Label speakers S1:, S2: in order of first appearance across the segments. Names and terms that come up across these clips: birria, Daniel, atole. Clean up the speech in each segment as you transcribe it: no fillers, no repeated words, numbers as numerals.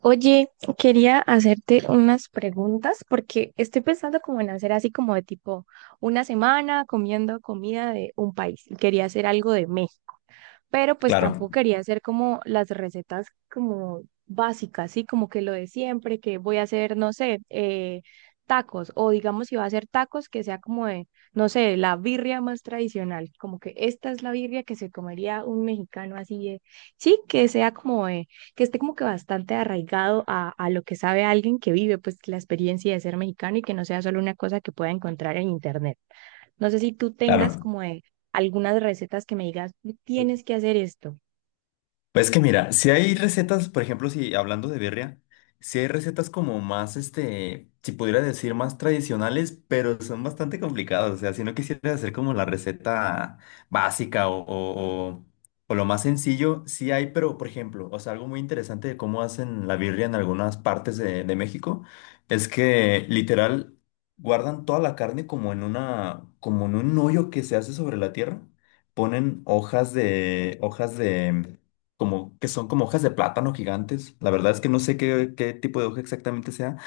S1: Oye, quería hacerte unas preguntas porque estoy pensando como en hacer así como de tipo una semana comiendo comida de un país y quería hacer algo de México, pero pues
S2: Claro,
S1: tampoco quería hacer como las recetas como básicas, ¿sí? Como que lo de siempre, que voy a hacer, no sé, tacos, o digamos si va a hacer tacos, que sea como de, no sé, la birria más tradicional, como que esta es la birria que se comería un mexicano así de, sí, que sea como de, que esté como que bastante arraigado a lo que sabe alguien que vive pues la experiencia de ser mexicano y que no sea solo una cosa que pueda encontrar en internet. No sé si tú tengas
S2: claro.
S1: como de algunas recetas que me digas, tienes que hacer esto.
S2: Pues que mira, si hay recetas, por ejemplo, si hablando de birria, si hay recetas como más, este, si pudiera decir más tradicionales, pero son bastante complicadas. O sea, si no quisieras hacer como la receta básica o- o lo más sencillo, sí hay, pero por ejemplo, o sea, algo muy interesante de cómo hacen la birria en algunas partes de México es que literal guardan toda la carne como en una, como en un hoyo que se hace sobre la tierra. Ponen hojas de, como que son como hojas de plátano gigantes. La verdad es que no sé qué, qué tipo de hoja exactamente sea.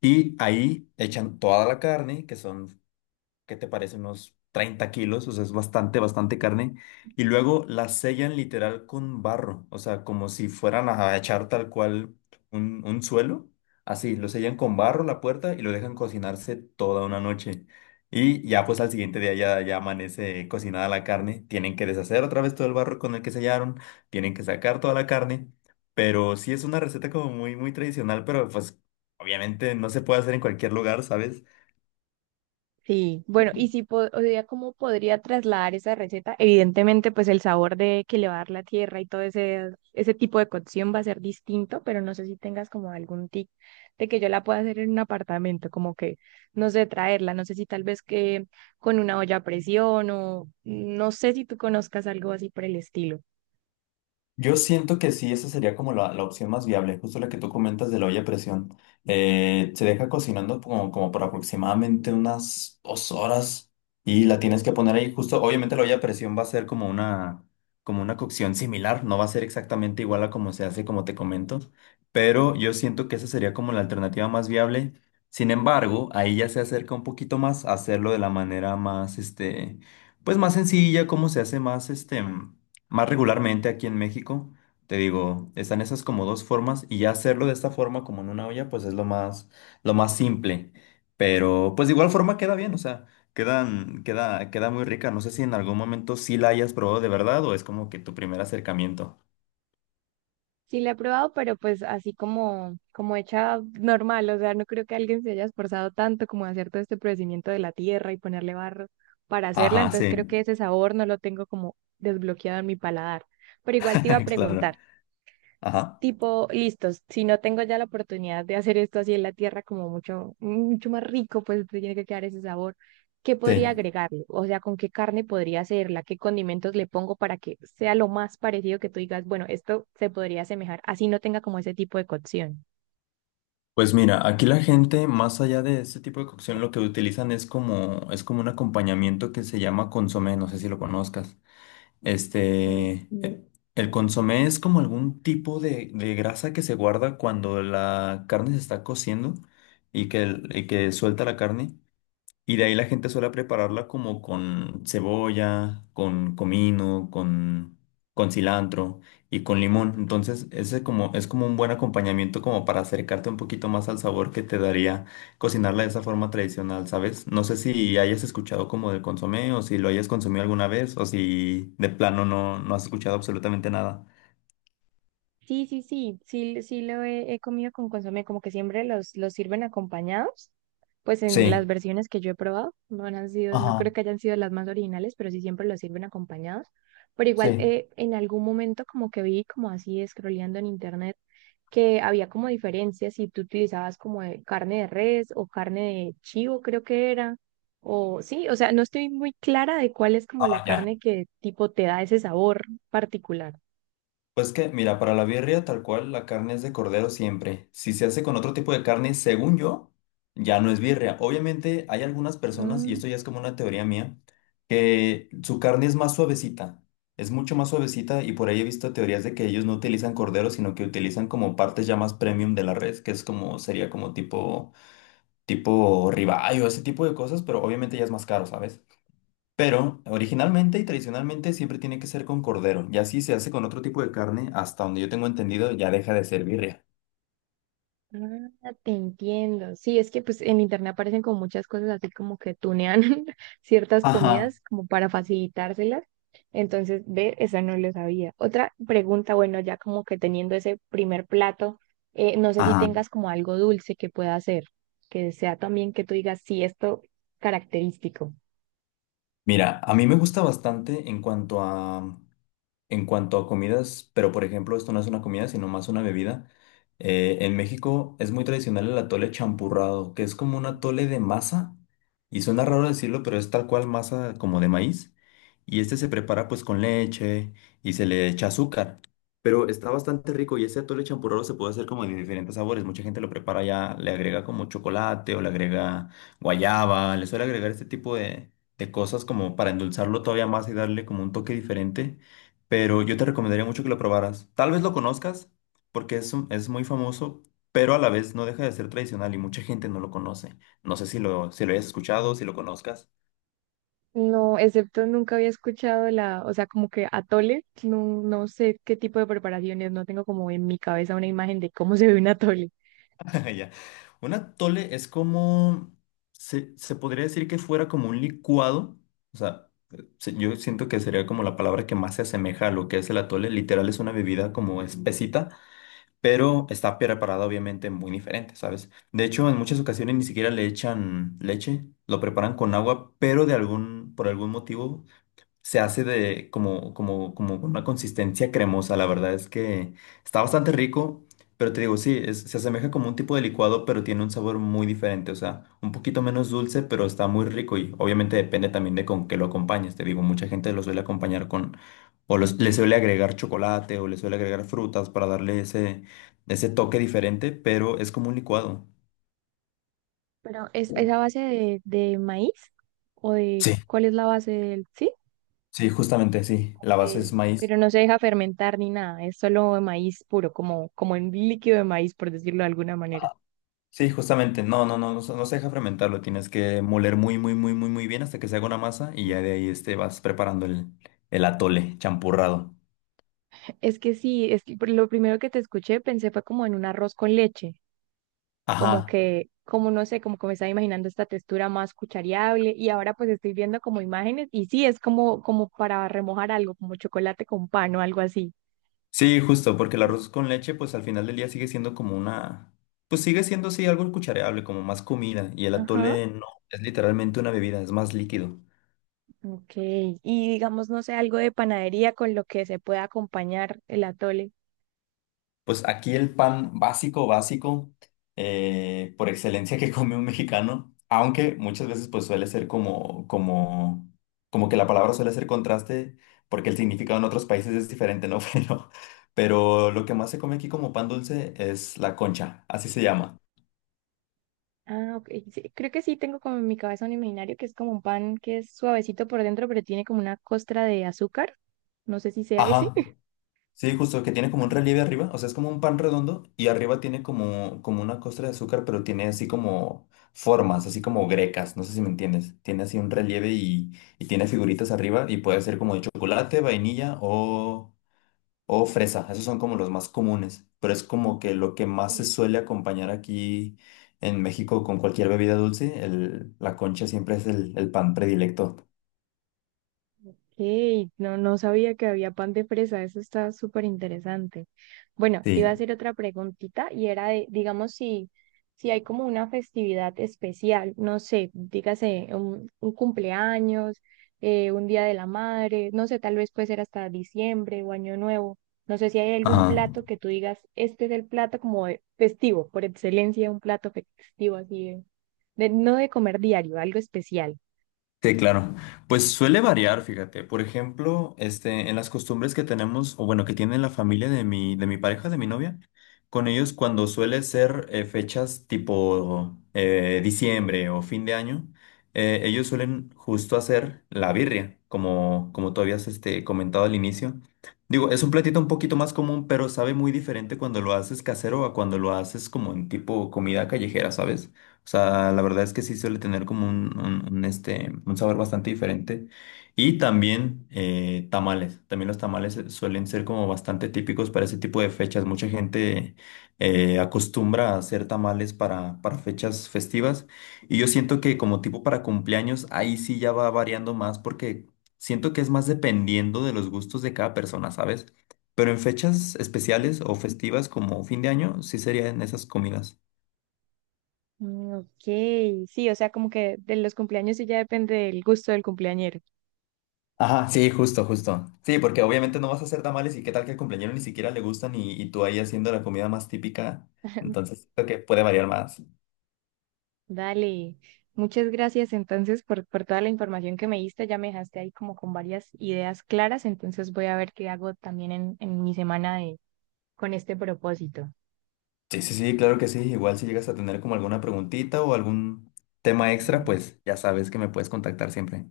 S2: Y ahí echan toda la carne, que son ¿qué te parece? Unos 30 kilos, o sea, es bastante, bastante carne. Y luego la sellan literal con barro, o sea, como si fueran a echar tal cual un suelo. Así, lo sellan con barro la puerta y lo dejan cocinarse toda una noche. Y ya pues al siguiente día ya, ya amanece cocinada la carne. Tienen que deshacer otra vez todo el barro con el que sellaron. Tienen que sacar toda la carne. Pero sí es una receta como muy, muy tradicional, pero pues obviamente no se puede hacer en cualquier lugar, ¿sabes?
S1: Sí, bueno, y si po- o sea, ¿cómo podría trasladar esa receta? Evidentemente, pues el sabor de que le va a dar la tierra y todo ese tipo de cocción va a ser distinto, pero no sé si tengas como algún tip de que yo la pueda hacer en un apartamento, como que, no sé, traerla, no sé si tal vez que con una olla a presión o no sé si tú conozcas algo así por el estilo.
S2: Yo siento que sí, esa sería como la opción más viable, justo la que tú comentas de la olla a presión. Se deja cocinando como, como por aproximadamente unas 2 horas y la tienes que poner ahí justo. Obviamente la olla a presión va a ser como una cocción similar, no va a ser exactamente igual a como se hace, como te comento, pero yo siento que esa sería como la alternativa más viable. Sin embargo, ahí ya se acerca un poquito más a hacerlo de la manera más, este, pues más sencilla, como se hace más, este... Más regularmente aquí en México, te digo, están esas como 2 formas y ya hacerlo de esta forma como en una olla, pues es lo más simple. Pero pues de igual forma queda bien, o sea, quedan, queda, queda muy rica. No sé si en algún momento sí la hayas probado de verdad o es como que tu primer acercamiento.
S1: Sí, la he probado, pero pues así como, como hecha normal, o sea, no creo que alguien se haya esforzado tanto como a hacer todo este procedimiento de la tierra y ponerle barro para hacerla,
S2: Ajá,
S1: entonces creo que
S2: sí,
S1: ese sabor no lo tengo como desbloqueado en mi paladar. Pero igual te iba a
S2: claro.
S1: preguntar
S2: Ajá,
S1: tipo, listos, si no tengo ya la oportunidad de hacer esto así en la tierra como mucho, mucho más rico, pues tiene que quedar ese sabor. ¿Qué podría
S2: sí.
S1: agregarle? O sea, ¿con qué carne podría hacerla? ¿Qué condimentos le pongo para que sea lo más parecido que tú digas, bueno, esto se podría asemejar, así no tenga como ese tipo de cocción?
S2: Pues mira, aquí la gente, más allá de este tipo de cocción, lo que utilizan es como un acompañamiento que se llama consomé, no sé si lo conozcas. Este, e- el consomé es como algún tipo de grasa que se guarda cuando la carne se está cociendo y que suelta la carne. Y de ahí la gente suele prepararla como con cebolla, con comino, con cilantro y con limón. Entonces, ese como, es como un buen acompañamiento como para acercarte un poquito más al sabor que te daría cocinarla de esa forma tradicional, ¿sabes? No sé si hayas escuchado como del consomé o si lo hayas consumido alguna vez o si de plano no, no has escuchado absolutamente nada.
S1: Sí, sí, sí, sí, sí lo he, he comido con consomé, como que siempre los sirven acompañados, pues en las
S2: Sí.
S1: versiones que yo he probado, no han sido, no
S2: Ajá,
S1: creo que hayan sido las más originales, pero sí siempre los sirven acompañados. Pero igual
S2: sí.
S1: en algún momento como que vi como así scrolleando en internet que había como diferencias si tú utilizabas como de carne de res o carne de chivo, creo que era, o sí, o sea, no estoy muy clara de cuál es como la
S2: Ah, ya.
S1: carne que tipo te da ese sabor particular.
S2: Pues que, mira, para la birria tal cual la carne es de cordero siempre. Si se hace con otro tipo de carne, según yo, ya no es birria. Obviamente hay algunas personas, y esto ya es como una teoría mía, que su carne es más suavecita, es mucho más suavecita y por ahí he visto teorías de que ellos no utilizan cordero, sino que utilizan como partes ya más premium de la red, que es como, sería como tipo, tipo ribeye o ese tipo de cosas, pero obviamente ya es más caro, ¿sabes? Pero originalmente y tradicionalmente siempre tiene que ser con cordero. Y así se hace con otro tipo de carne, hasta donde yo tengo entendido, ya deja de ser birria.
S1: Ah, te entiendo. Sí, es que pues en internet aparecen como muchas cosas así como que tunean ciertas
S2: Ajá.
S1: comidas como para facilitárselas. Entonces, ve, esa no lo sabía. Otra pregunta, bueno, ya como que teniendo ese primer plato, no sé si
S2: Ajá.
S1: tengas como algo dulce que pueda hacer, que sea también que tú digas, sí, esto característico.
S2: Mira, a mí me gusta bastante en cuanto a en cuanto a comidas, pero por ejemplo, esto no es una comida, sino más una bebida. En México es muy tradicional el atole champurrado, que es como un atole de masa, y suena raro decirlo, pero es tal cual masa como de maíz, y este se prepara pues con leche y se le echa azúcar, pero está bastante rico y ese atole champurrado se puede hacer como de diferentes sabores, mucha gente lo prepara ya, le agrega como chocolate o le agrega guayaba, le suele agregar este tipo de cosas como para endulzarlo todavía más y darle como un toque diferente, pero yo te recomendaría mucho que lo probaras. Tal vez lo conozcas porque es muy famoso, pero a la vez no deja de ser tradicional y mucha gente no lo conoce. No sé si lo, si lo hayas escuchado, si lo conozcas.
S1: No, excepto nunca había escuchado la, o sea, como que atole, no, no sé qué tipo de preparaciones, no tengo como en mi cabeza una imagen de cómo se ve un atole.
S2: Ya. Un atole es como, se podría decir que fuera como un licuado, o sea, yo siento que sería como la palabra que más se asemeja a lo que es el atole. Literal es una bebida como espesita, pero está preparado obviamente muy diferente, ¿sabes? De hecho, en muchas ocasiones ni siquiera le echan leche, lo preparan con agua, pero de algún, por algún motivo se hace de como, como, como con una consistencia cremosa. La verdad es que está bastante rico, pero te digo, sí, se asemeja como un tipo de licuado, pero tiene un sabor muy diferente. O sea, un poquito menos dulce, pero está muy rico y obviamente depende también de con qué lo acompañes. Te digo, mucha gente lo suele acompañar con, o los, le suele agregar chocolate o le suele agregar frutas para darle ese, ese toque diferente, pero es como un licuado.
S1: Pero es a base de maíz? ¿O de
S2: Sí.
S1: cuál es la base del...? Sí,
S2: Sí, justamente, sí. La
S1: ok.
S2: base es maíz.
S1: Pero no se deja fermentar ni nada, es solo maíz puro, como, como en líquido de maíz, por decirlo de alguna manera.
S2: Sí, justamente, no, no, no, no, se no se deja fermentar, lo tienes que moler muy, muy, muy, muy, muy bien hasta que se haga una masa y ya de ahí este, vas preparando el atole champurrado.
S1: Es que sí, es que por lo primero que te escuché pensé fue como en un arroz con leche, como
S2: Ajá,
S1: que, como no sé, como que me estaba imaginando esta textura más cuchareable y ahora pues estoy viendo como imágenes y sí, es como, como para remojar algo, como chocolate con pan o algo así.
S2: sí, justo, porque el arroz con leche, pues al final del día sigue siendo como una, pues sigue siendo, sí, algo cuchareable, como más comida, y el
S1: Ajá.
S2: atole no, es literalmente una bebida, es más líquido.
S1: Ok, y digamos, no sé, algo de panadería con lo que se pueda acompañar el atole.
S2: Pues aquí el pan básico, básico, por excelencia que come un mexicano, aunque muchas veces pues suele ser como, como, como que la palabra suele ser contraste, porque el significado en otros países es diferente, ¿no? Pero lo que más se come aquí como pan dulce es la concha, así se llama.
S1: Ah, ok, sí, creo que sí tengo como en mi cabeza un imaginario que es como un pan que es suavecito por dentro, pero tiene como una costra de azúcar. No sé si sea ese.
S2: Ajá. Sí, justo que tiene como un relieve arriba, o sea, es como un pan redondo y arriba tiene como, como una costra de azúcar, pero tiene así como formas, así como grecas, no sé si me entiendes. Tiene así un relieve y tiene figuritas arriba y puede ser como de chocolate, vainilla o fresa. Esos son como los más comunes, pero es como que lo que más se suele acompañar aquí en México con cualquier bebida dulce, el, la concha siempre es el pan predilecto.
S1: Hey, no, no sabía que había pan de fresa, eso está súper interesante. Bueno, te iba a
S2: Sí.
S1: hacer otra preguntita y era de, digamos, si, si hay como una festividad especial, no sé, dígase un cumpleaños, un día de la madre, no sé, tal vez puede ser hasta diciembre o año nuevo. No sé si hay algún
S2: Ajá.
S1: plato que tú digas, este es el plato como de festivo, por excelencia, un plato festivo así de- no de comer diario, algo especial.
S2: Sí, claro. Pues suele variar, fíjate. Por ejemplo, este, en las costumbres que tenemos, o bueno, que tiene la familia de mi pareja, de mi novia, con ellos cuando suele ser fechas tipo diciembre o fin de año, ellos suelen justo hacer la birria, como, como tú habías este, comentado al inicio. Digo, es un platito un poquito más común, pero sabe muy diferente cuando lo haces casero a cuando lo haces como en tipo comida callejera, ¿sabes? O sea, la verdad es que sí suele tener como un, este, un sabor bastante diferente. Y también tamales. También los tamales suelen ser como bastante típicos para ese tipo de fechas. Mucha gente acostumbra a hacer tamales para fechas festivas. Y yo siento que como tipo para cumpleaños, ahí sí ya va variando más porque siento que es más dependiendo de los gustos de cada persona, ¿sabes? Pero en fechas especiales o festivas como fin de año, sí serían esas comidas.
S1: Mm, ok, sí, o sea, como que de los cumpleaños sí ya depende del gusto del cumpleañero.
S2: Ajá, sí, justo, justo. Sí, porque obviamente no vas a hacer tamales y qué tal que al cumpleañero ni siquiera le gustan y tú ahí haciendo la comida más típica. Entonces, creo que puede variar más.
S1: Dale, muchas gracias entonces por toda la información que me diste, ya me dejaste ahí como con varias ideas claras, entonces voy a ver qué hago también en mi semana de, con este propósito.
S2: Sí, sí, sí, claro que sí. Igual si llegas a tener como alguna preguntita o algún tema extra, pues ya sabes que me puedes contactar siempre.